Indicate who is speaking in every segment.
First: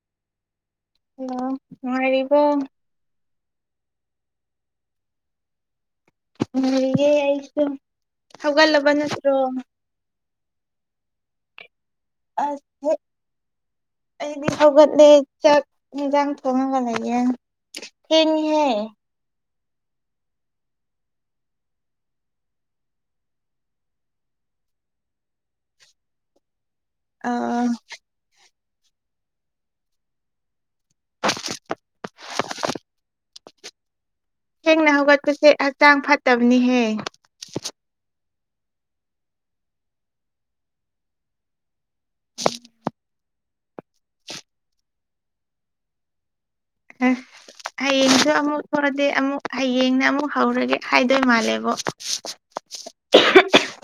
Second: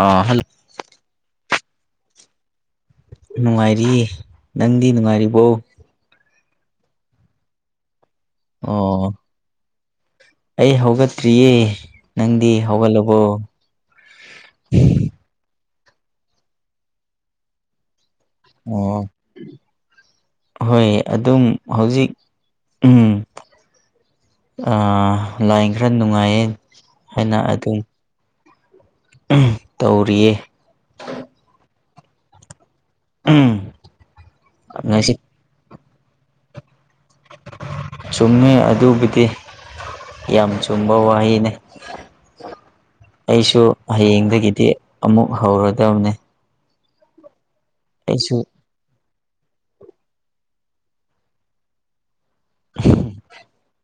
Speaker 1: ꯑꯥ hello
Speaker 2: hello ꯅꯨꯡꯉꯥꯏꯔꯩꯕꯨ
Speaker 1: ꯅꯨꯡꯉꯥꯏꯔꯤꯌꯦ ꯅꯪꯗꯤ ꯅꯨꯡꯉꯥꯏꯔꯤꯕꯣ
Speaker 2: ꯅꯨꯉꯥꯏꯔꯤꯌꯦ ꯑꯩꯁꯨ ꯍꯧꯒꯠꯂꯕ
Speaker 1: ꯑꯣ
Speaker 2: ꯅꯠꯇ꯭ꯔꯣ
Speaker 1: ꯑꯩ ꯍꯧꯒꯠꯇ꯭ꯔꯤꯌꯦ ꯅꯪꯗꯤ
Speaker 2: ꯑꯁ ꯍꯦꯛ
Speaker 1: ꯍꯧꯒꯠꯂꯕꯣ
Speaker 2: ꯑꯩꯗꯤ ꯍꯧꯒꯠꯂꯦ ꯆꯥꯛ ꯌꯦꯟꯖꯥꯡ ꯊꯣꯡꯉꯒ ꯂꯩꯌꯦ ꯊꯦꯡꯉꯤꯍꯦ
Speaker 1: ꯑꯣ ꯍꯣꯏ ꯑꯗꯨꯝ ꯍꯧꯖꯤꯛ ꯎꯝ ꯑ ꯂꯥꯏꯟ ꯈꯔ ꯅꯨꯡꯉꯥꯏꯌꯦ ꯍꯥꯏꯅ
Speaker 2: ꯑ
Speaker 1: ꯑꯗꯨꯝ ꯇꯧꯔꯤꯌꯦ ꯎꯝ
Speaker 2: ꯊꯦꯡꯅ
Speaker 1: ꯉꯁꯤ
Speaker 2: ꯍꯧꯒꯠꯄꯁꯦ ꯍꯛꯆꯥꯡ ꯐꯠꯇꯕꯅꯤꯍꯦ
Speaker 1: ꯆꯨꯝꯃꯦ ꯑꯗꯨꯕꯨꯗꯤ ꯌꯥꯝ ꯆꯨꯝꯕ ꯋꯥꯍꯩꯅꯦ ꯑꯩꯁꯨ ꯍꯌꯦꯡꯗꯒꯤꯗꯤ ꯑꯃꯨꯛ ꯍꯧꯔꯗꯕꯅꯦ
Speaker 2: ꯍ ꯍꯌꯦꯡꯁꯨ
Speaker 1: ꯑꯩꯁꯨ
Speaker 2: ꯑꯃꯨꯛ ꯋꯥꯗꯤ ꯑꯃꯨꯛ ꯍꯌꯦꯡꯅ ꯑꯃꯨꯛ ꯍꯧꯔꯒꯦ ꯍꯥꯏꯗꯣꯏ ꯃꯥꯜꯂꯦꯕꯣ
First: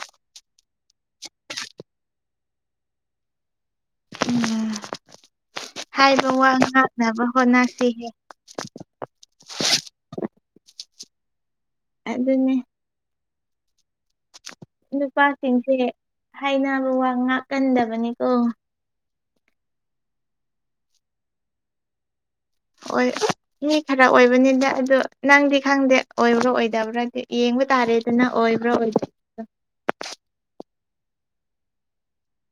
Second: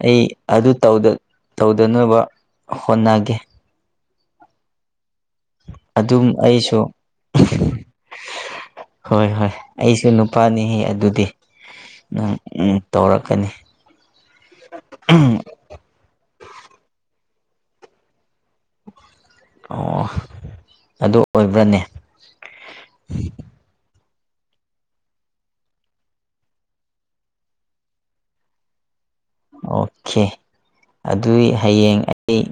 Speaker 1: ꯑꯩ ꯑꯗꯨ ꯇꯧꯗ ꯇꯧꯗꯅꯕ ꯍꯣꯠꯅꯒꯦ
Speaker 2: ꯎꯝ
Speaker 1: ꯑꯗꯨꯝ
Speaker 2: ꯍꯥꯏꯕ ꯋꯥ
Speaker 1: ꯑꯩꯁꯨ
Speaker 2: ꯉꯥꯛꯅꯕ ꯍꯣꯠꯅꯁꯤꯍꯦ
Speaker 1: ꯍꯣꯏ ꯍꯣꯏ ꯑꯩꯁꯨ ꯅꯨꯄꯥꯅꯦꯍꯦ ꯑꯗꯨꯗꯤ ꯅ
Speaker 2: ꯑꯗꯨꯅꯦ
Speaker 1: ꯎꯝ ꯇꯧꯔꯛꯀꯅꯤ
Speaker 2: ꯅꯨꯄꯥꯁꯤꯡꯁꯦ ꯍꯥꯏꯅꯕ ꯋꯥ ꯉꯥꯛꯀꯟꯗꯕꯅꯤꯀꯣ
Speaker 1: ꯑꯣ ꯑꯗꯨ ꯑꯣꯏꯕ꯭ꯔꯅꯦ
Speaker 2: ꯑꯣꯏ ꯃꯤ ꯈꯔ ꯑꯣꯏꯕꯅꯤꯗ ꯑꯗꯨ ꯅꯪꯗꯤ ꯈꯪꯗꯦ ꯑꯣꯏꯕ꯭ꯔ ꯑꯣꯏꯗꯕ꯭ꯔꯗꯤ ꯌꯦꯡꯕ ꯇꯥꯔꯦ ꯑꯣꯏꯕ꯭ꯔ ꯑꯣꯏꯗ꯭ꯔꯥ
Speaker 1: ꯑꯣꯈꯦ ꯑꯗꯨꯏ ꯍꯌꯦꯡ ꯑꯩ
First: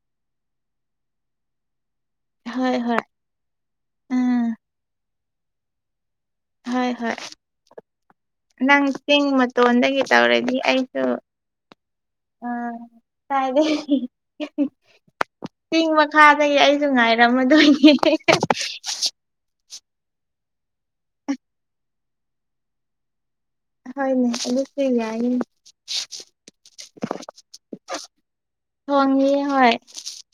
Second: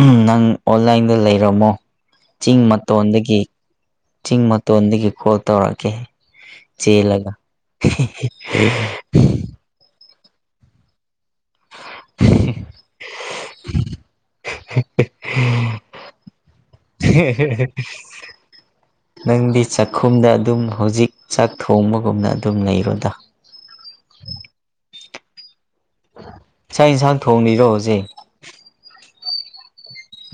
Speaker 1: ꯎꯝ ꯅꯪ ꯑꯣꯟꯂꯥꯏꯟꯗ ꯂꯩꯔꯝꯃꯣ ꯆꯤꯡ
Speaker 2: ꯍꯣꯏ ꯍꯣꯏ
Speaker 1: ꯃꯇꯣꯟꯗꯒꯤ ꯆꯤꯡ
Speaker 2: ꯎꯝ
Speaker 1: ꯃꯇꯣꯟꯗꯒꯤ ꯀꯣꯜ ꯇꯧꯔꯛꯀꯦ
Speaker 2: ꯍꯣꯏ ꯍꯣꯏ
Speaker 1: ꯆꯦꯜꯂꯒ
Speaker 2: ꯇꯣꯟꯗꯒꯤ ꯇꯧꯔꯛꯅꯤ ꯑꯩꯁꯨ ꯑꯥ ꯀꯥꯏꯗꯦ ꯆꯤꯡ ꯃꯈꯥꯗꯒꯤ ꯑꯩꯁꯨ ꯉꯥꯏꯔꯝꯃꯗꯣꯏꯅꯦ
Speaker 1: ꯅꯪꯗꯤ ꯆꯥꯛꯈꯨꯝꯗ ꯑꯗꯨꯝ ꯍꯧꯖꯤꯛ ꯆꯥꯛ ꯊꯣꯡꯕꯒꯨꯝꯅ ꯑꯗꯨꯝ ꯂꯩꯔꯣꯗ
Speaker 2: ꯍꯣꯏꯅꯦ ꯑꯗꯨꯁꯨ ꯌꯥꯏꯅꯦ
Speaker 1: ꯆꯥꯛ ꯏꯟꯖꯥꯡ ꯊꯣꯡꯉꯤꯔꯣ ꯍꯧꯖꯤꯛ
Speaker 2: ꯊꯣꯡꯉꯤꯑꯦ ꯍꯣꯏ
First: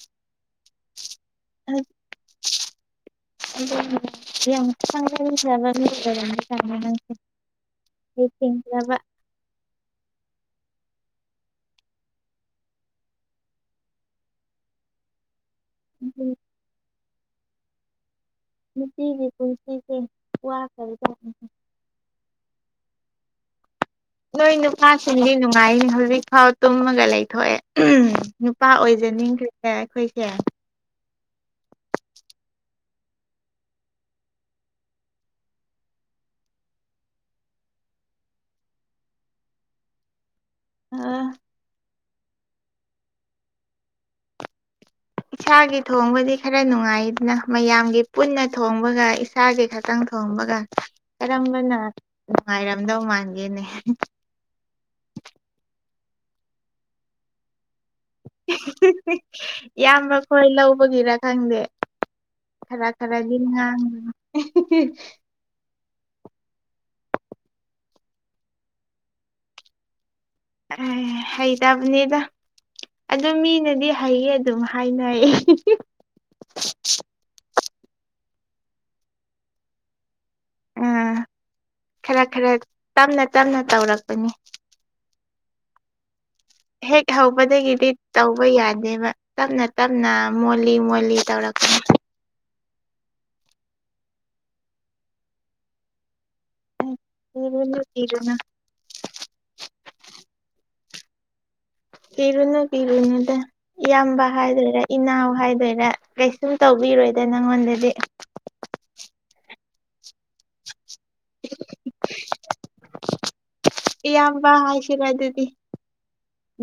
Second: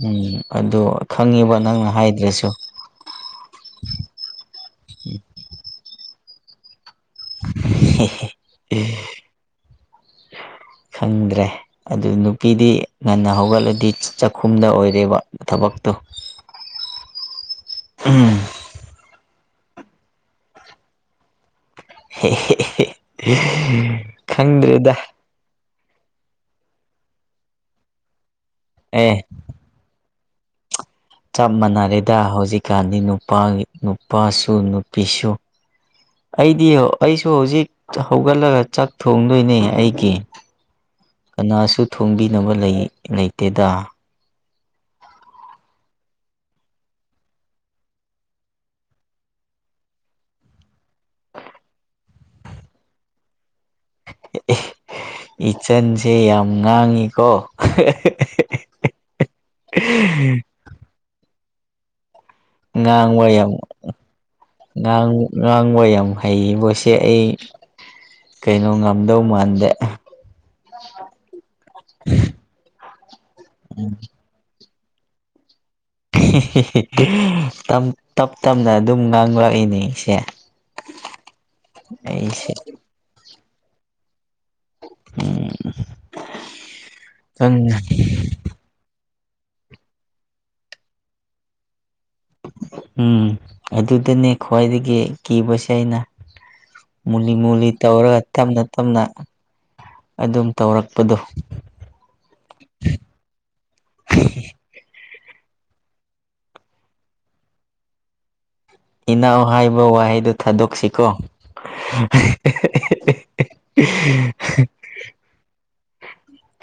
Speaker 1: ꯎꯝ ꯑꯗꯣ ꯈꯪꯉꯤꯕ ꯅꯪꯅ ꯍꯥꯏꯗ꯭ꯔꯥꯁꯨ
Speaker 2: [unintelligible] ꯍꯩꯁꯤꯡꯈ꯭ꯔꯕ
Speaker 1: [unintelligible] ꯈꯪꯗ꯭ꯔꯦ ꯑꯗꯨ ꯅꯨꯄꯤꯗꯤ ꯉꯟꯅ ꯍꯧꯒꯠꯂꯗꯤ ꯆꯛꯈꯨꯝꯗ ꯑꯣꯏꯔꯦꯕ ꯊꯕꯛ ꯇꯨ ꯎꯝ
Speaker 2: ꯅꯨꯄꯤꯒꯤ ꯄꯨꯟꯁꯤꯁꯦ ꯋꯥꯈ꯭ꯔꯕꯖꯥꯠꯅꯤ
Speaker 1: [unintelligible]
Speaker 2: ꯅꯣꯏ ꯅꯨꯄꯥꯁꯤꯡꯗꯤ ꯅꯨꯡꯉꯥꯏ ꯍꯧꯖꯤꯛꯐꯥꯎ ꯇꯨꯝꯃꯒ ꯂꯩꯊꯣꯛꯑꯦ ꯅꯨꯄꯥ
Speaker 1: ꯑꯦ
Speaker 2: ꯑꯣꯏꯖꯅꯤꯡꯈ꯭ꯔꯦꯗ ꯑꯩꯈꯣꯏꯁꯦ
Speaker 1: ꯆꯞ ꯃꯥꯟꯅꯔꯦꯗ ꯍꯧꯖꯤꯛꯀꯥꯟꯗꯤ ꯅꯨꯄꯥ ꯅꯨꯄꯥꯁꯨ ꯅꯨꯄꯤꯁꯨ ꯑꯩꯗꯤ ꯑꯩꯁꯨ ꯍꯧꯖꯤꯛ ꯍꯧꯒꯠꯂꯒ ꯆꯥꯛ ꯊꯣꯡꯗꯣꯏꯅꯦ ꯑꯩꯒꯤ
Speaker 2: ꯑꯥ
Speaker 1: ꯅꯥꯁꯨ ꯊꯣꯡꯕꯤꯅꯕ ꯂꯩ ꯂꯩꯇꯦꯗꯥ
Speaker 2: ꯏꯁꯥꯒꯤ ꯊꯣꯡꯕꯗꯤ ꯈꯔ ꯅꯨꯡꯉꯥꯏꯗꯅ ꯃꯌꯥꯝꯒꯤ ꯄꯨꯟꯅ ꯊꯣꯡꯕꯒ ꯑꯩ ꯏꯁꯥꯒꯤ ꯈꯛꯇꯪ ꯊꯣꯡꯕꯒꯥ ꯀꯔꯝꯕꯅ ꯅꯨꯡꯉꯥꯏꯔꯝꯗꯧ ꯃꯥꯟꯒꯦꯅꯦ
Speaker 1: ꯏꯆꯟꯁꯦ ꯌꯥꯝ ꯉꯥꯡꯉꯤꯀꯣ
Speaker 2: ꯏꯌꯥꯝꯕꯈꯣꯏ ꯂꯧꯕꯒꯤꯔꯥ ꯈꯪꯗꯦ ꯈꯔ
Speaker 1: ꯉꯥꯡꯕ
Speaker 2: ꯈꯔꯗꯤ
Speaker 1: ꯌꯥꯝ
Speaker 2: ꯉꯥꯡꯏ
Speaker 1: ꯉꯥꯡ ꯉꯥꯡꯕ ꯌꯥꯝ ꯍꯩꯕꯁꯦ ꯑꯩ ꯀꯩꯅꯣ ꯉꯝꯗꯧ ꯃꯥꯟꯗꯦ
Speaker 2: ꯑꯦ ꯍꯩꯇꯕꯅꯤꯗ ꯑꯗꯨ ꯃꯤꯅꯗꯤ ꯍꯩꯌꯦ ꯑꯗꯨꯝ ꯍꯥꯏꯅꯩ
Speaker 1: ꯇꯞ ꯇꯞꯅ ꯑꯗꯨꯝ ꯉꯥꯡꯂꯛꯏꯅꯦ ꯏꯁꯦ
Speaker 2: ꯎꯝ ꯈꯔ ꯈꯔ ꯇꯝꯅ ꯇꯝꯅ ꯇꯧꯔꯛꯄꯅꯤ ꯍꯦꯛ
Speaker 1: ꯈꯪ
Speaker 2: ꯍꯥꯎꯕꯗꯒꯤꯗꯤ ꯇꯥꯎ ꯇꯧꯕ ꯌꯥꯗꯦꯕ ꯇꯞꯅ ꯇꯞꯅ ꯃꯣꯜꯂꯤ ꯃꯣꯜꯂꯤ ꯇꯧꯔꯛꯄ
Speaker 1: ꯎꯝ ꯑꯗꯨꯗꯅꯦ ꯈ꯭ꯋꯥꯏꯗꯒꯤ ꯀꯤꯕꯁꯦ ꯑꯩꯅ ꯃꯨꯂꯤ ꯃꯨꯂꯤ
Speaker 2: ꯀꯤꯔꯨꯅꯨ
Speaker 1: ꯇꯧꯔꯒ
Speaker 2: ꯀꯤꯔꯨꯅꯨ
Speaker 1: ꯇꯞꯅ ꯇꯞꯅ ꯑꯗꯨꯝ ꯇꯧꯔꯛꯄꯗꯣ
Speaker 2: ꯀꯤꯔꯨꯅꯨ ꯀꯤꯔꯨꯅꯨꯗꯥ ꯏꯌꯥꯝꯕ ꯍꯥꯏꯗꯣꯏꯔꯥ ꯏꯅꯥꯎ ꯍꯥꯏꯗꯣꯏꯔꯥ ꯀꯩꯁꯨꯝ ꯇꯧꯕꯤꯔꯣꯏꯗ ꯅꯪꯉꯣꯟꯗꯗꯤ
Speaker 1: ꯏꯅꯥꯎ ꯍꯥꯏꯕ ꯋꯥꯍꯩꯗꯨ ꯊꯥꯗꯣꯛꯁꯤꯀꯣ
Speaker 2: ꯏꯌꯥꯝꯕ ꯍꯥꯏꯁꯤꯔ ꯑꯗꯨꯗꯤ
Speaker 1: [unintelligible]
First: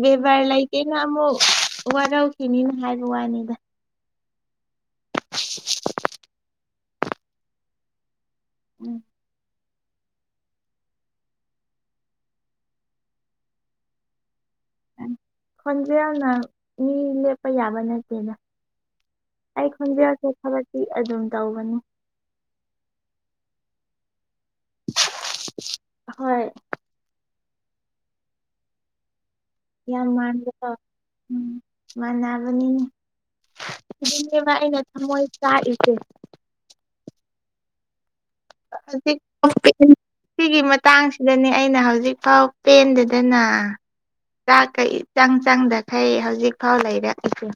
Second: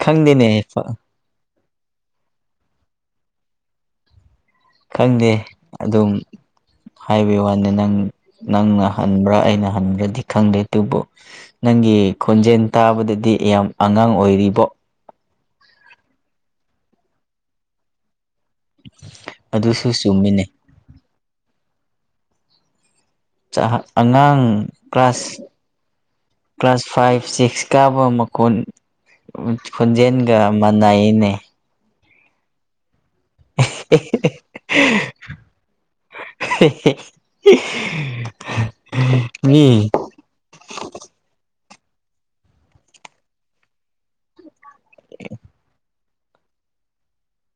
Speaker 2: ꯕꯦꯕꯥꯔ ꯂꯩꯇꯦꯅ ꯑꯃꯨꯛ ꯋꯥꯔꯧꯈꯤꯅꯤꯅ ꯍꯥꯏꯕ ꯋꯥꯅꯤꯗ
Speaker 1: ꯈꯪꯗꯦ ꯑꯗꯨꯝ ꯍꯥꯏꯕꯒꯤ ꯋꯥꯅꯤꯗꯥ ꯅꯪ ꯅꯪꯅ
Speaker 2: ꯎꯝ
Speaker 1: ꯍꯟꯕ꯭ꯔꯥ ꯑꯩꯅ ꯍꯟꯕ꯭ꯔꯥꯗꯤ ꯈꯪꯗꯦ ꯑꯗꯨꯕꯨ ꯅꯪꯒꯤ ꯈꯣꯟꯖꯦꯜ ꯇꯥꯕꯗꯗꯤ ꯌꯥꯝ ꯑꯉꯥꯡ ꯑꯣꯏꯔꯤꯕꯣ
Speaker 2: ꯈꯣꯟꯖꯦꯜꯅ ꯃꯤ ꯂꯦꯞꯄ ꯌꯥꯕ ꯅꯠꯇꯦꯗ ꯑꯩ
Speaker 1: ꯑꯗꯨꯁꯨ
Speaker 2: ꯈꯣꯟꯖꯦꯜꯁꯦ
Speaker 1: ꯆꯨꯝꯃꯤꯅꯦ
Speaker 2: ꯊꯕꯛꯇꯤ ꯑꯗꯨꯝ ꯇꯧꯕꯅꯤ
Speaker 1: ꯆꯥꯍꯥ ꯑꯉꯥꯡ ꯀ꯭ꯂꯥꯁ
Speaker 2: ꯍꯣꯏ
Speaker 1: ꯀ꯭ꯂꯥꯁ ꯐꯥꯏꯚ ꯁꯤꯛꯁ ꯀꯥꯕ ꯃꯈꯣꯟ ꯈꯣꯟꯖꯦꯜꯒ ꯃꯥꯟꯅꯩꯅꯦ
Speaker 2: ꯃꯟꯅꯕꯅꯤꯅꯦ ꯑꯗꯨꯅꯦꯕ ꯑꯩꯅ ꯊꯝꯃꯣꯏ ꯆꯥꯛꯏꯁꯦ
Speaker 1: [unintelligible] [unintelligible]
Speaker 2: ꯍꯧꯖꯤꯛ
Speaker 1: ꯃꯤ
Speaker 2: [unintelligible] ꯁꯤꯒꯤ ꯃꯇꯥꯡꯁꯤꯗꯅꯦ ꯑꯩꯅ ꯍꯧꯖꯤꯛ ꯐꯥꯎ ꯄꯦꯟꯗꯦꯗꯥꯅ ꯆꯥꯛ ꯀ ꯏꯆꯪ ꯆꯪꯗꯈꯩ ꯍꯧꯖꯤꯛ ꯐꯥꯎ ꯂꯩꯔꯛꯏꯁꯤ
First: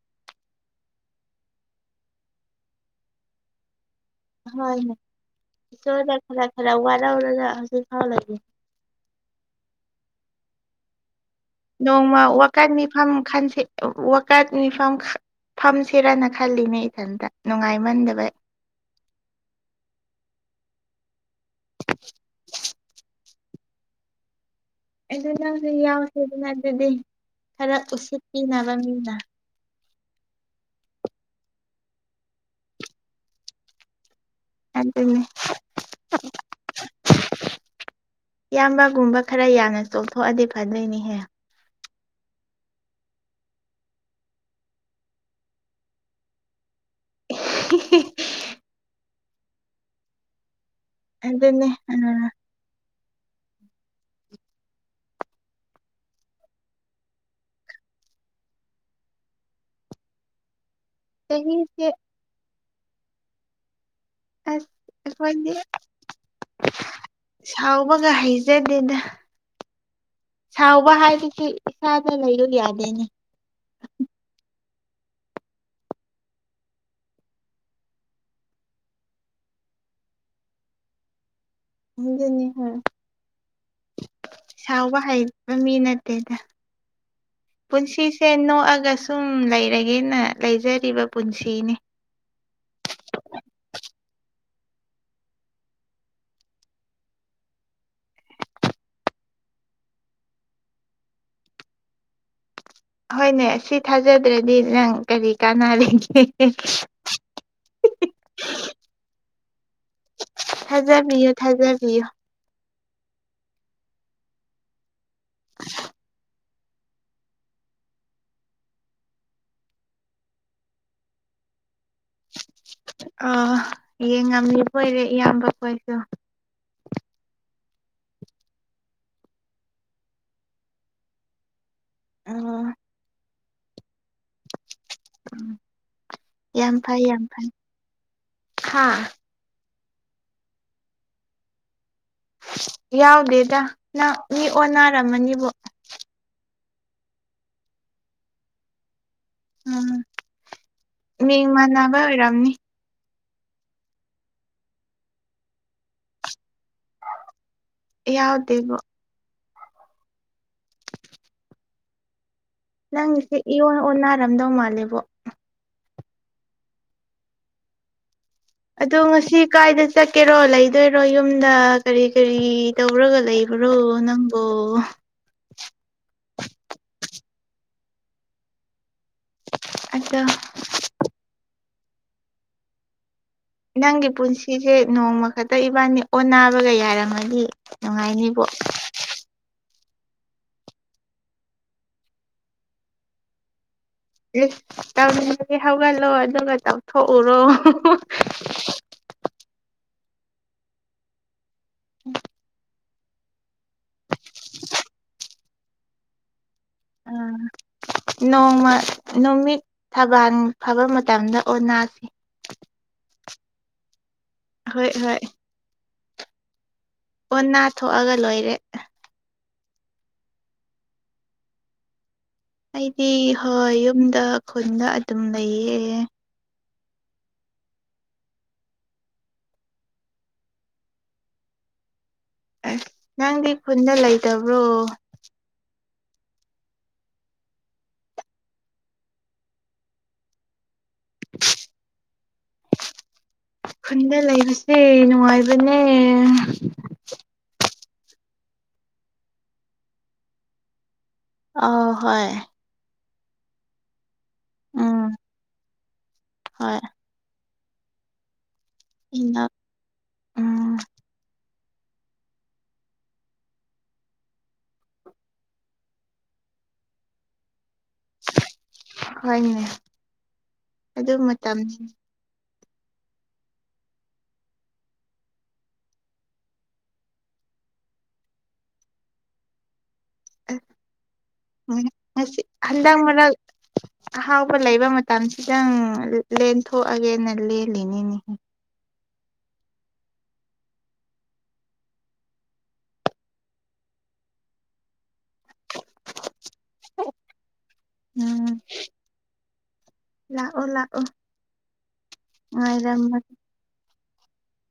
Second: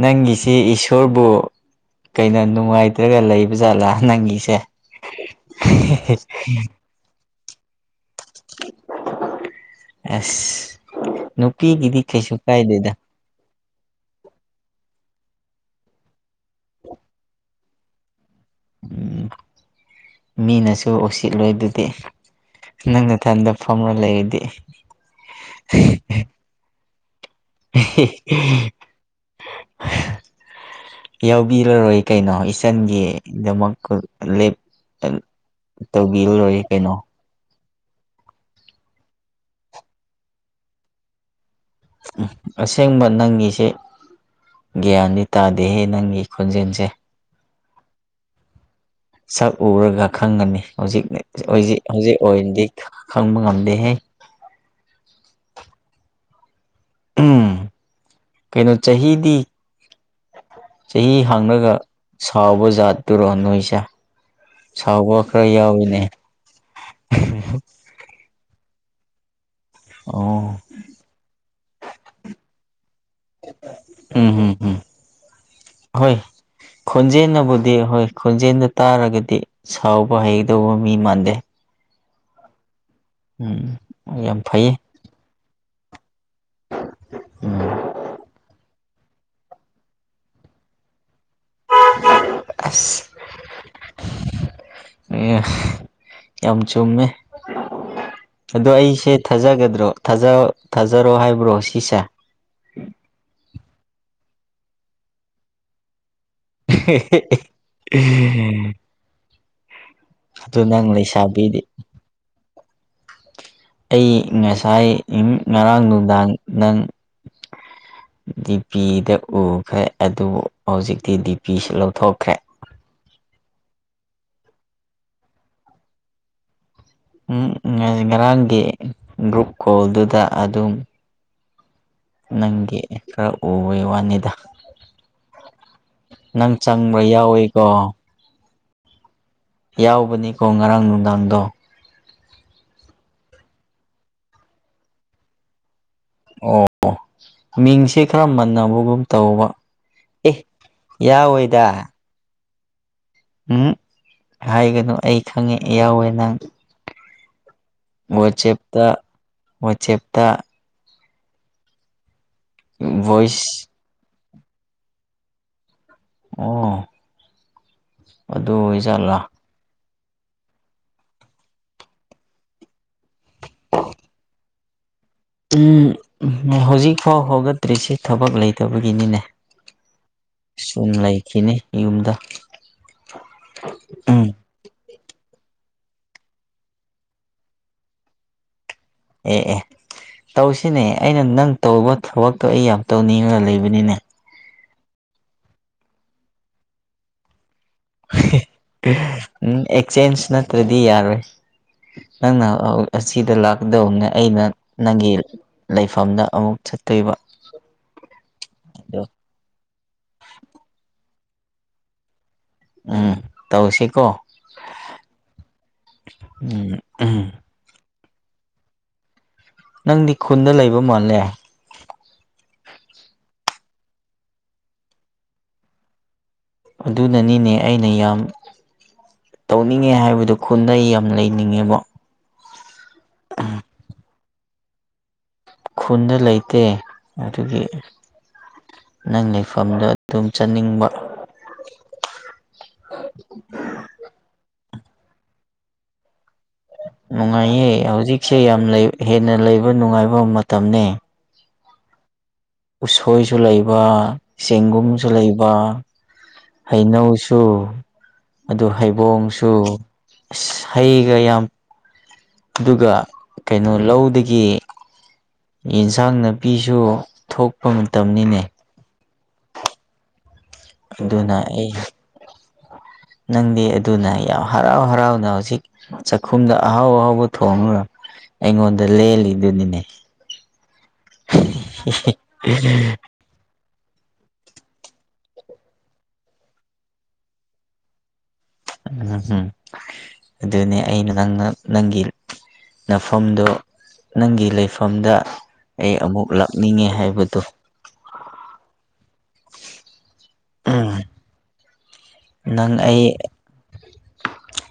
Speaker 1: ꯅꯪꯒꯤꯁꯤ ꯏꯁꯣꯔꯕꯨ ꯀꯩꯅꯣ ꯅꯨꯡꯉꯥꯏꯇ꯭ꯔꯒ ꯂꯩꯕ ꯖꯥꯂ ꯅꯪ
Speaker 2: ꯍꯣꯏ ꯍꯣꯏ ꯆꯖ ꯈꯔ ꯈꯔ ꯋꯥꯔ ꯋꯥꯔꯗ ꯍꯧꯖꯤ ꯐꯥꯎ ꯂ
Speaker 1: [unintelligible]
Speaker 2: ꯅꯣꯡꯃ
Speaker 1: ꯀꯩꯁꯨ
Speaker 2: ꯋꯥꯀꯥꯟ
Speaker 1: ꯀꯥꯏꯗꯦꯗ
Speaker 2: ꯃꯤꯐꯝ ꯈꯥꯟꯁꯦ ꯋꯥꯀꯠ ꯃꯤꯐꯝ ꯐꯝꯁꯤꯦꯔꯅ ꯈꯜꯂꯤꯅꯦ ꯏꯊꯟꯇ ꯅꯨꯡꯉꯥꯏꯃꯟꯗꯕ
Speaker 1: ꯎꯝ ꯃꯤꯅꯁꯨ ꯎꯁꯤꯠꯂꯣꯏ ꯑꯗꯨꯗꯤ ꯅꯪꯅ ꯇꯟꯗꯐꯝ ꯑꯃ ꯂꯩꯔꯗꯤ
Speaker 2: ꯑꯩꯗꯣ ꯅꯪꯁꯨ ꯌꯥꯎꯁꯦꯗꯅ ꯑꯗꯨꯗꯤ ꯈꯔ ꯎꯁꯤꯠꯄꯤꯤꯅꯕ ꯃꯤꯅ
Speaker 1: [unintelligible] ꯌꯥꯎꯕꯤꯔꯔꯣꯏ ꯀꯩꯅꯣ ꯏꯆꯟꯒꯤꯗꯃꯛ
Speaker 2: ꯑꯅꯦ
Speaker 1: ꯇꯧꯕꯤꯔꯔꯣꯏ ꯀꯩꯅꯣ
Speaker 2: ꯏꯌꯥꯝꯕꯒꯨꯝꯕ ꯈꯔ ꯌꯥꯝꯅ ꯆꯣꯛꯊꯣꯛꯑꯗꯤ ꯐꯗꯣꯏꯅꯤꯍꯦ
Speaker 1: ꯑꯁꯦꯡꯕ ꯅꯪꯒꯤꯁ ꯒ꯭ꯌꯥꯟꯗꯤ ꯇꯥꯗꯦꯍꯦ ꯅꯪꯒꯤ ꯈꯣꯟꯖꯦꯜꯁꯦ
Speaker 2: [unintelligible]
Speaker 1: ꯁꯛ ꯎꯔꯒ ꯈꯪꯒꯅꯤ
Speaker 2: ꯑꯗꯨꯅꯦ
Speaker 1: ꯍꯧꯖꯤꯛꯖꯤ ꯍꯧꯖꯤꯛ
Speaker 2: ꯑ
Speaker 1: ꯑꯣꯏꯅꯗꯤ ꯈꯪꯕ ꯉꯝꯗꯦꯍꯦ ꯎꯝ ꯀꯩꯅꯣ ꯆꯍꯤꯗꯤ ꯆꯍꯤ ꯍꯥꯡꯉꯒ
Speaker 2: ꯆꯍꯤꯁꯦ
Speaker 1: ꯁꯥꯎꯕ ꯖꯥꯠꯇꯔꯣ ꯅꯣꯏꯁꯦ
Speaker 2: ꯑꯁ
Speaker 1: ꯁꯥꯎꯕ ꯈꯔ
Speaker 2: ꯑꯩꯈꯣꯏꯗꯤ
Speaker 1: ꯌꯥꯎꯋꯤꯅꯦ
Speaker 2: ꯁꯥꯎꯕꯒ ꯍꯩꯖꯗꯦꯅ
Speaker 1: ꯑꯣ
Speaker 2: ꯁꯥꯎꯕ ꯍꯥꯏꯁꯨ ꯏꯁꯥꯗ ꯂꯩꯌ ꯌꯥꯗꯦꯅꯦ
Speaker 1: ꯎꯝꯝ ꯎꯝ ꯍꯣꯏ ꯈꯣꯟꯖꯦꯜꯅꯕꯨꯗꯤ ꯍꯣꯏ ꯈꯣꯟꯖꯦꯜꯗ ꯇꯥꯔꯒꯗꯤ ꯁꯥꯎꯕ ꯍꯩꯗꯧꯕ ꯃꯤ ꯃꯥꯟꯗꯦ
Speaker 2: ꯃꯖꯅꯤ ꯍꯥꯏ
Speaker 1: ꯎꯝ ꯌꯥꯝ ꯐꯩ
Speaker 2: ꯍꯩꯕ ꯃꯤ ꯅꯠꯇꯦꯗ
Speaker 1: ꯎꯝ
Speaker 2: ꯄꯨꯟꯁꯤꯁꯦ ꯅꯣꯛꯑꯒ ꯁꯨꯝ ꯂꯩꯔꯒꯦꯅ ꯂꯩꯖꯔꯤꯕ ꯄꯨꯟꯁꯤꯅꯤ
Speaker 1: ꯑꯁ ꯑ ꯌꯥꯝ ꯆꯣꯡꯃꯦ ꯑꯗꯣ ꯑꯩꯁꯦ ꯊꯥꯖꯒꯗ꯭ꯔꯣꯥꯖ ꯊꯥꯖꯔꯣ ꯍꯥꯏꯕ꯭ꯔꯣ ꯁꯤꯁꯦ
Speaker 2: ꯍꯣꯏꯅꯦ ꯁꯤ ꯊꯥꯖꯗ꯭ꯔꯗꯤ ꯅꯪ ꯀꯔꯤ ꯀꯥꯟꯅꯔꯤꯒꯦ
Speaker 1: ꯎꯝ ꯑꯗꯨ ꯅꯪ
Speaker 2: ꯊꯥꯖꯕꯤꯌꯨ
Speaker 1: ꯂꯩꯁꯥꯕꯤꯗꯦ
Speaker 2: ꯊꯥꯖꯕꯤꯌꯨ
Speaker 1: ꯑꯩ ꯉꯁꯥꯏ ꯉꯔꯥꯡ ꯅꯨꯅꯨꯡꯗꯥꯡꯗꯪ ꯗꯤ ꯄꯤꯗ ꯎꯈ꯭ꯔꯦ ꯑꯗꯨꯕꯨ ꯍꯧꯖꯤꯛꯇꯤ ꯗꯤ ꯄꯤꯁꯤ ꯂꯧꯊꯣꯛꯈ꯭ꯔꯦ
Speaker 2: ꯑ ꯌꯦꯡ ꯉꯅꯤ ꯀꯣꯏꯔꯦ ꯏꯌꯥꯝꯕ ꯀꯣꯏꯁꯨ
Speaker 1: ꯉꯔꯥꯡꯒꯤ ꯒ꯭ꯔꯨꯞ ꯀꯣꯜꯗꯨꯗ ꯑꯗꯨꯝ
Speaker 2: ꯑꯣ
Speaker 1: ꯅꯪꯒꯤ ꯈꯔ ꯎꯕ ꯋꯥꯅꯤꯗ ꯅꯪ ꯆꯪꯕ꯭ꯔ ꯌꯥꯎꯋꯤꯀꯣ
Speaker 2: ꯍꯥꯥ
Speaker 1: ꯌꯥꯎꯕꯅꯤꯀꯣ ꯉꯔꯥꯡ ꯅꯨꯡꯗꯥꯡꯗꯣ
Speaker 2: ꯌꯥꯎꯗꯦꯗ ꯅ ꯃꯤ ꯑꯣꯟꯅꯔꯝꯃꯅꯤꯕꯣ
Speaker 1: ꯑꯣ ꯃꯤꯡꯁꯦ ꯈꯔ ꯃꯟꯅꯕꯒꯨꯝ ꯇꯧꯕ
Speaker 2: ꯎꯝ
Speaker 1: ꯑꯦ ꯌꯥꯎ
Speaker 2: ꯃꯤꯡ
Speaker 1: ꯑꯣꯏꯣꯏꯗ
Speaker 2: ꯃꯥꯟꯅꯕ ꯑꯣꯏꯔꯝꯅꯤ
Speaker 1: ꯎꯝ ꯍꯥꯏꯒꯅꯨ ꯑꯩ ꯈꯪꯉꯦ ꯌꯥꯎꯋꯦ ꯅꯪ ꯑꯣ
Speaker 2: ꯌꯥꯎꯗꯦꯕꯣ
Speaker 1: ꯆꯦꯞꯇ ꯑꯣ ꯆꯦꯞꯇ
Speaker 2: ꯅꯪꯒꯤꯁꯦ
Speaker 1: ꯚꯣꯏꯁ
Speaker 2: ꯏꯔꯣꯟ ꯑꯣꯅꯥꯔꯝꯗꯧ ꯃꯥꯜꯂꯦꯕꯣ
Speaker 1: ꯑꯣ [unintelligible]
Speaker 2: ꯑꯣ
Speaker 1: ꯑꯣꯏꯖꯥꯠꯂꯥ
Speaker 2: ꯉꯁꯤ ꯀꯥꯏꯗ ꯆꯠꯀꯦꯔꯣ ꯂꯩꯗꯣꯏꯔꯣ ꯌꯨꯝꯗ ꯀꯔꯤ ꯀꯔꯤ ꯇꯧꯔꯒ ꯂꯩꯕ꯭ꯔꯣ ꯅꯪꯕꯨ
Speaker 1: ꯎꯝ ꯍꯧꯖꯤꯛꯐꯥꯎ ꯍꯧꯒꯠꯇ꯭ꯔꯤꯁꯤ ꯊꯕꯛ ꯂꯩꯇꯕꯒꯤꯅꯤꯅꯦ
Speaker 2: ꯑꯗꯆꯥ
Speaker 1: ꯁꯨꯝ ꯂꯩꯈꯤꯅꯤ ꯌꯨꯝꯗ
Speaker 2: ꯅꯪꯒꯤ
Speaker 1: ꯎꯝ
Speaker 2: ꯄꯨꯟꯁꯤ ꯁꯤꯁꯦ ꯅꯣꯡꯃ ꯈꯛꯇ ꯏꯕꯥꯅꯤ ꯑꯣꯟꯟꯅꯅꯥꯕꯒ ꯌꯥꯔꯝꯃꯗꯤ ꯅꯨꯡꯉꯥꯏꯅꯤꯕꯣ
Speaker 1: ꯑꯦ ꯑꯦ ꯇꯧꯁꯤꯅꯦ ꯑꯩꯅ ꯅꯪ ꯇꯧꯕ ꯊꯕꯛꯇꯣ ꯑꯩ ꯌꯥꯝ ꯇꯧꯅꯤꯡꯉ ꯂꯩꯕꯅꯤꯅꯦ
Speaker 2: ꯇꯧꯅꯤꯡꯉꯒꯤ ꯍꯧꯒꯠꯂꯣ ꯑꯗꯨꯒ ꯇꯧꯊꯣꯛꯎꯔꯣ
Speaker 1: ꯑꯦꯛꯆꯦꯟꯁ ꯅꯠꯇ꯭ꯔꯗꯤ ꯌꯥꯔꯣꯏ ꯅꯪꯅ ꯑꯁꯤꯗ ꯂꯥꯛꯀꯗꯧꯅꯦ ꯑꯩꯅ ꯅꯪꯒꯤ ꯂꯩꯐꯝꯗ ꯑꯃꯨꯛ ꯆꯠꯇꯣꯏꯕ
Speaker 2: ꯑꯥ ꯅꯣꯡꯃ
Speaker 1: ꯑꯗꯣ
Speaker 2: ꯅꯨꯃꯤꯠ ꯊꯕꯥꯜ ꯐꯥꯕ ꯃꯇꯝꯗ ꯑꯣꯅꯥꯁꯤ
Speaker 1: ꯎꯝ ꯇꯧꯁꯤꯀꯣ
Speaker 2: ꯍꯣꯏ ꯍꯣꯏ
Speaker 1: ꯎꯝ
Speaker 2: ꯅꯥ ꯊꯣꯛꯑꯒ ꯂꯣꯏꯔꯦ
Speaker 1: ꯅꯪꯗꯤ ꯈꯨꯟꯗ ꯂꯩꯕ ꯃꯥꯜꯂꯦ
Speaker 2: ꯑꯩꯗꯤ ꯍꯣꯏ ꯌꯨꯝꯗ ꯈꯨꯟꯗ ꯑꯗꯨꯝ ꯂꯩꯌꯦ
Speaker 1: ꯑꯗꯨꯅꯅꯤꯅꯦ ꯑꯩꯅ ꯌꯥꯝ ꯇꯧꯅꯤꯡꯉꯦ ꯍꯥꯏꯕꯗꯨꯣ ꯈꯨꯟꯗ ꯑꯩ ꯌꯥꯝ ꯂꯩꯅꯤꯡꯉꯦꯕ
Speaker 2: ꯑꯦ ꯅꯪꯗꯤ ꯈꯨꯟꯗ ꯂꯩꯇꯕ꯭ꯔꯣ
Speaker 1: ꯈꯨꯟꯗ ꯂꯩꯇꯦ ꯑꯗꯨꯒꯤ ꯅꯪ ꯂꯩꯐꯝꯗꯣ ꯑꯗꯨꯝ ꯆꯠꯅꯤꯡꯕ
Speaker 2: ꯈꯨꯟꯗ ꯂꯩꯕꯁꯦ ꯅꯨꯡꯉꯥꯏꯕꯅꯦ
Speaker 1: ꯅꯨꯡꯉꯥꯏꯌꯦ ꯍꯧꯖꯤꯛꯁꯦ ꯌꯥꯝ ꯍꯦꯟꯅ ꯂꯩꯕ ꯅꯨꯡꯉꯥꯏꯕ ꯃꯇꯝꯅꯤ
Speaker 2: ꯑ ꯍꯣꯏ
Speaker 1: ꯎꯁꯣꯏꯁꯨ ꯂꯩꯕ
Speaker 2: ꯎꯝ
Speaker 1: ꯆꯦꯡꯒꯨꯝꯁꯨ ꯂꯩꯕ
Speaker 2: ꯍꯣꯏ
Speaker 1: ꯍꯩꯅꯧꯁꯨ ꯁꯨ ꯑꯗꯨ
Speaker 2: ꯑꯩꯅ
Speaker 1: ꯍꯩꯕꯣꯡꯁꯨ ꯑꯁ
Speaker 2: ꯎꯝ
Speaker 1: ꯍꯩꯒ ꯌꯥꯝ ꯑꯗꯨꯒ ꯀꯩꯅꯣ ꯂꯧꯗꯒꯤ ꯌꯦꯟꯁꯥꯡ ꯅꯥꯄꯤꯁꯨ ꯊꯣꯛꯄ ꯃꯇꯝꯅꯤꯅꯦ
Speaker 2: ꯍꯅꯦ
Speaker 1: ꯑꯗꯨꯅ ꯑꯩ ꯅꯪꯗꯦ ꯑꯗꯨꯅ ꯌꯥꯝ ꯍꯔꯥꯎ ꯍꯔꯥꯎꯅ ꯍꯧꯖꯤꯛ ꯆꯥꯛꯈꯨꯝꯗ ꯑꯍꯥꯎ ꯑꯍꯥꯎꯕ ꯊꯣꯡꯉꯨꯔ ꯑꯩꯉꯣꯟꯗ ꯂꯦꯜꯂꯤꯗꯨꯅꯤꯅꯦ
Speaker 2: ꯎ ꯉꯁꯤ ꯍꯟꯗꯥꯡ ꯃꯅꯥ ꯑꯍꯥꯎꯕ ꯂꯩꯕ ꯃꯇꯝꯁꯤꯗꯪ ꯂꯦꯟꯊꯣꯛꯑꯒꯦꯅ ꯂꯦꯜꯂꯤꯅꯤꯅꯦꯍ
Speaker 1: ꯎꯝꯝ ꯑꯗꯨꯅꯦ ꯑꯩꯅ ꯅꯪꯅ ꯅꯪꯒꯤ ꯅꯐꯝꯗꯣ ꯅꯪꯒꯤ ꯂꯩꯐꯝꯗ ꯑꯩ ꯑꯃꯨꯛ ꯂꯥꯛꯅꯤꯡꯉꯦ ꯍꯥꯏꯕꯗꯣ
Speaker 2: ꯎꯝ ꯂꯥꯛꯑꯣ ꯂꯥꯛꯑꯣ
Speaker 1: ꯅꯪ ꯑꯩ
Speaker 2: ꯉꯥꯏꯔꯝꯃ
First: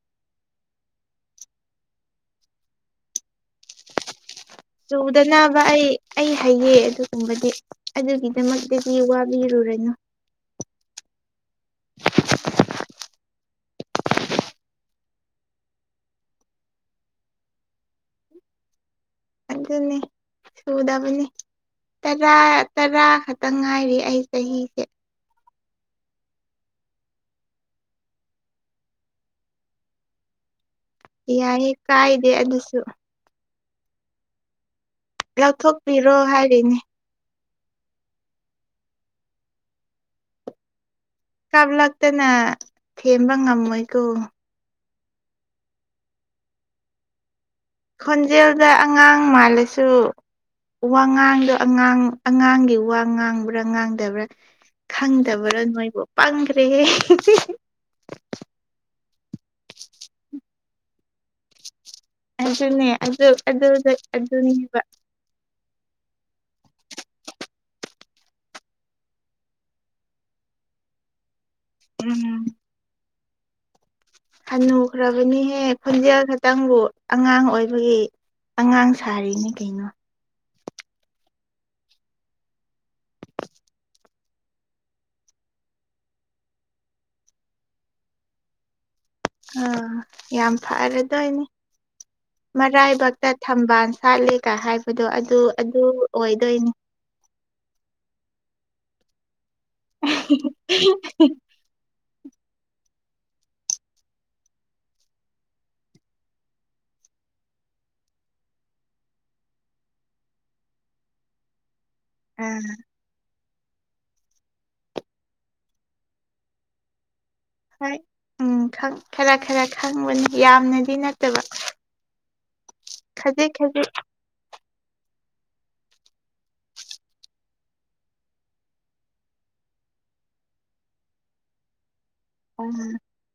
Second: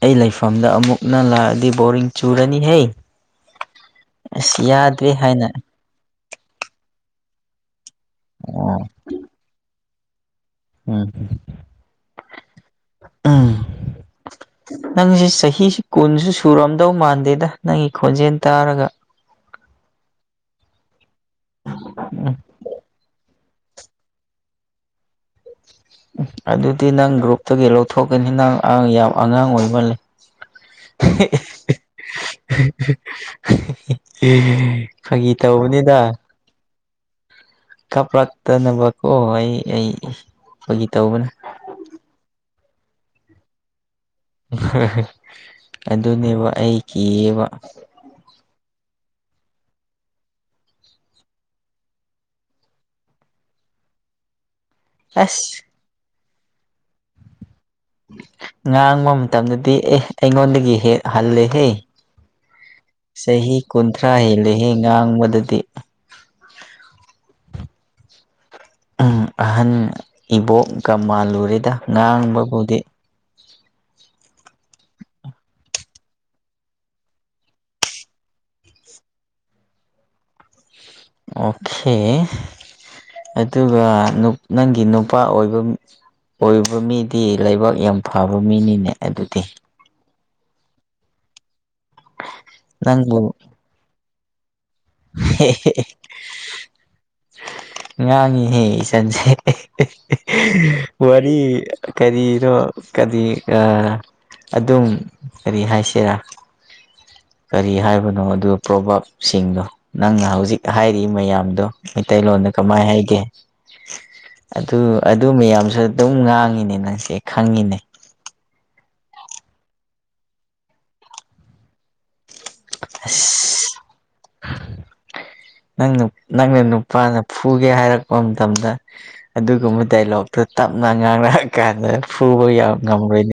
Speaker 1: ꯑꯩ ꯂꯩꯐꯝꯗ ꯑꯃꯨꯛꯅ ꯂꯥꯛꯑꯗꯤ ꯕꯣꯔꯤꯡ ꯆꯨꯔꯅꯤ ꯍꯦ ꯑꯁ ꯌꯥꯗꯦ ꯍꯥꯏꯅ
Speaker 2: ꯆꯨꯗꯅꯕ ꯑꯩ ꯑꯩ ꯍꯥꯏꯌꯦ ꯑꯗꯨꯒꯨꯝꯕꯗꯤ
Speaker 1: ꯑꯣ
Speaker 2: ꯑꯗꯨꯒꯤꯗꯃꯛꯇꯗꯤ ꯋꯥꯕꯤꯔꯨꯔꯅꯨ
Speaker 1: ꯎ ꯎꯝ ꯅꯪꯁꯦ ꯆꯍꯤꯁꯤ ꯀꯨꯟꯁꯨ ꯁꯨꯔꯝꯗꯧ ꯃꯥꯟꯗꯦꯗ ꯅꯪꯒꯤ ꯈꯣꯟꯖꯦꯜ ꯇꯥꯔꯒ
Speaker 2: ꯑꯗꯨꯅꯤ ꯁꯨꯗꯕꯅꯤ ꯇꯔ
Speaker 1: ꯎꯝ
Speaker 2: ꯇꯔꯥ ꯈ ꯈꯤꯇꯪ ꯉꯥꯏꯔꯤ ꯑꯩ ꯆꯍꯤꯁꯦ
Speaker 1: ꯎ ꯑꯗꯨꯗꯤ ꯅꯪ ꯒ꯭ꯔꯨꯞꯇꯒꯤ ꯂꯧꯊꯣꯛꯀꯅꯤ ꯅꯪ ꯌꯥꯝ ꯑꯉꯥꯡ ꯑꯣꯏꯃ ꯂꯩ
Speaker 2: ꯌꯥꯏꯌꯦ ꯀꯥꯏꯗꯦ ꯑꯗꯨꯁꯨ
Speaker 1: ꯑꯦ ꯐ ꯒꯤ ꯇ ꯑꯣꯅꯤꯗ
Speaker 2: ꯍꯥꯔꯤꯅꯤ
Speaker 1: ꯀꯥꯞꯂꯛꯇꯅꯕꯀꯣ ꯑꯩ ꯑꯩ ꯀꯣꯏꯒꯤ ꯇꯧꯕꯅ
Speaker 2: ꯀꯥꯞꯂꯛꯇꯅ ꯊꯦꯝꯕ ꯉꯝꯃꯣꯏꯀꯣ
Speaker 1: ꯑꯗꯨꯅꯦꯕ ꯑꯩ ꯀꯤꯑꯕ
Speaker 2: ꯈꯣꯟꯖꯦꯜꯗ ꯑꯉꯥꯡ ꯃꯥꯜꯂꯁꯨ ꯋꯥ ꯉꯥꯡꯗꯣ ꯑꯉꯥꯡ ꯑꯉꯥꯡꯒꯤ ꯋꯥ ꯉꯥꯡꯕ꯭ꯔꯥ ꯉꯥꯡꯗꯕ꯭ꯔꯥ
Speaker 1: ꯑꯁ
Speaker 2: ꯈꯪꯗꯕ꯭ꯔꯣ ꯅꯣꯏꯕꯨ ꯄꯪꯈ꯭ꯔꯦ
Speaker 1: ꯉꯥꯡꯕ ꯃꯇꯝꯗꯗꯤ ꯑꯦ ꯑꯩꯉꯣꯟꯗꯒꯤ ꯍꯦꯛ ꯍꯜꯂꯦꯍꯦ
Speaker 2: ꯑꯗꯨꯅꯦ ꯑꯗꯨ
Speaker 1: ꯆꯍꯤ
Speaker 2: ꯑꯗꯨꯗ
Speaker 1: ꯀꯨꯟꯊ꯭ꯔꯥ ꯍꯦꯂꯦꯍꯦ
Speaker 2: ꯑꯗꯨꯅꯦꯕ
Speaker 1: ꯉꯥꯡꯕꯗꯗꯤ ꯑꯍꯟ ꯏꯕꯣꯛꯀ ꯃꯥꯜꯂꯨꯔꯦꯗ
Speaker 2: ꯎꯝ
Speaker 1: ꯉꯥꯡꯕꯕꯨꯗꯤ
Speaker 2: ꯍꯟꯅꯨꯈ꯭ꯔꯕꯅꯤꯍꯦ ꯈꯣꯟꯖꯦꯜ ꯈꯛꯇꯪꯕꯨ ꯑꯉꯥꯡ ꯑꯣꯏꯕꯒꯤ ꯑꯉꯥꯡ ꯁꯥꯔꯤꯅꯦ ꯀꯩꯅꯣ
Speaker 1: ꯑꯣꯈꯦ ꯑꯗꯨꯒ ꯅꯪꯒꯤ ꯅꯨꯄꯥ ꯑꯣꯏꯕ ꯑꯣꯏꯕ ꯃꯤꯗꯤ ꯂꯩꯕꯥꯛ ꯌꯥꯝ ꯐꯕ ꯃꯤꯅꯤꯅꯦ ꯑꯗꯨꯗꯤ
Speaker 2: ꯑꯥ ꯌꯥꯝ ꯐꯔꯗꯣꯏꯅꯦ
Speaker 1: ꯅꯪꯕꯨ
Speaker 2: ꯃꯔꯥꯏꯕꯛꯇ ꯊꯝꯕꯥꯜ ꯁꯥꯠꯂꯦꯒ ꯍꯥꯏꯕꯗꯣ ꯑꯗꯨ ꯑꯗꯨ ꯑꯣꯏꯗꯣꯏꯅꯦ
Speaker 1: ꯉꯥꯡꯉꯤꯍꯦ ꯏꯁꯟꯁꯦ ꯋꯥꯔꯤ ꯀꯔꯤꯅꯣ ꯀꯔꯤ ꯑꯗꯨꯝ ꯀꯔꯤ ꯍꯥꯏꯁꯤꯔꯥ ꯀꯔꯤ ꯍꯥꯏꯕꯅꯣ ꯑꯗꯨꯒ ꯄ꯭ꯔꯣꯚꯞꯁꯤꯡꯗꯣ ꯅꯪꯅ ꯍꯧꯖꯤꯛ ꯍꯥꯏꯔꯤ ꯃꯌꯥꯝꯗꯣ ꯃꯩꯇꯩꯂꯣꯟꯗ
Speaker 2: ꯑꯥ
Speaker 1: ꯀꯃꯥꯏ ꯍꯥꯏꯒꯦ ꯑꯗꯨ ꯑꯗꯨ ꯃꯌꯥꯝꯁꯨ ꯑꯗꯨꯝ ꯉꯥꯡꯉꯤꯅꯦ ꯅꯪꯁꯦ ꯈꯪꯉꯤꯅꯦ
Speaker 2: ꯎꯝ ꯈꯔ ꯈꯔ ꯈꯪꯕꯅꯤ ꯌꯥꯝꯅꯗꯤ ꯅꯠꯇꯕ ꯈꯖꯤꯛ ꯈꯖꯤꯛ
Speaker 1: ꯅꯪ ꯅꯪꯅ ꯅꯨꯄꯥꯅ ꯐꯨꯒꯦ ꯍꯥꯏꯔꯛꯄ ꯃꯇꯝꯗ ꯑꯗꯨꯒꯨꯝꯕ ꯗꯥꯏꯂꯣꯛꯇꯣ ꯇꯞꯅ ꯉꯥꯡꯔꯛꯑ ꯀꯥꯟꯗ ꯐꯨꯕ
Speaker 2: ꯑꯥ
Speaker 1: ꯉꯝꯔꯣꯏꯅꯤ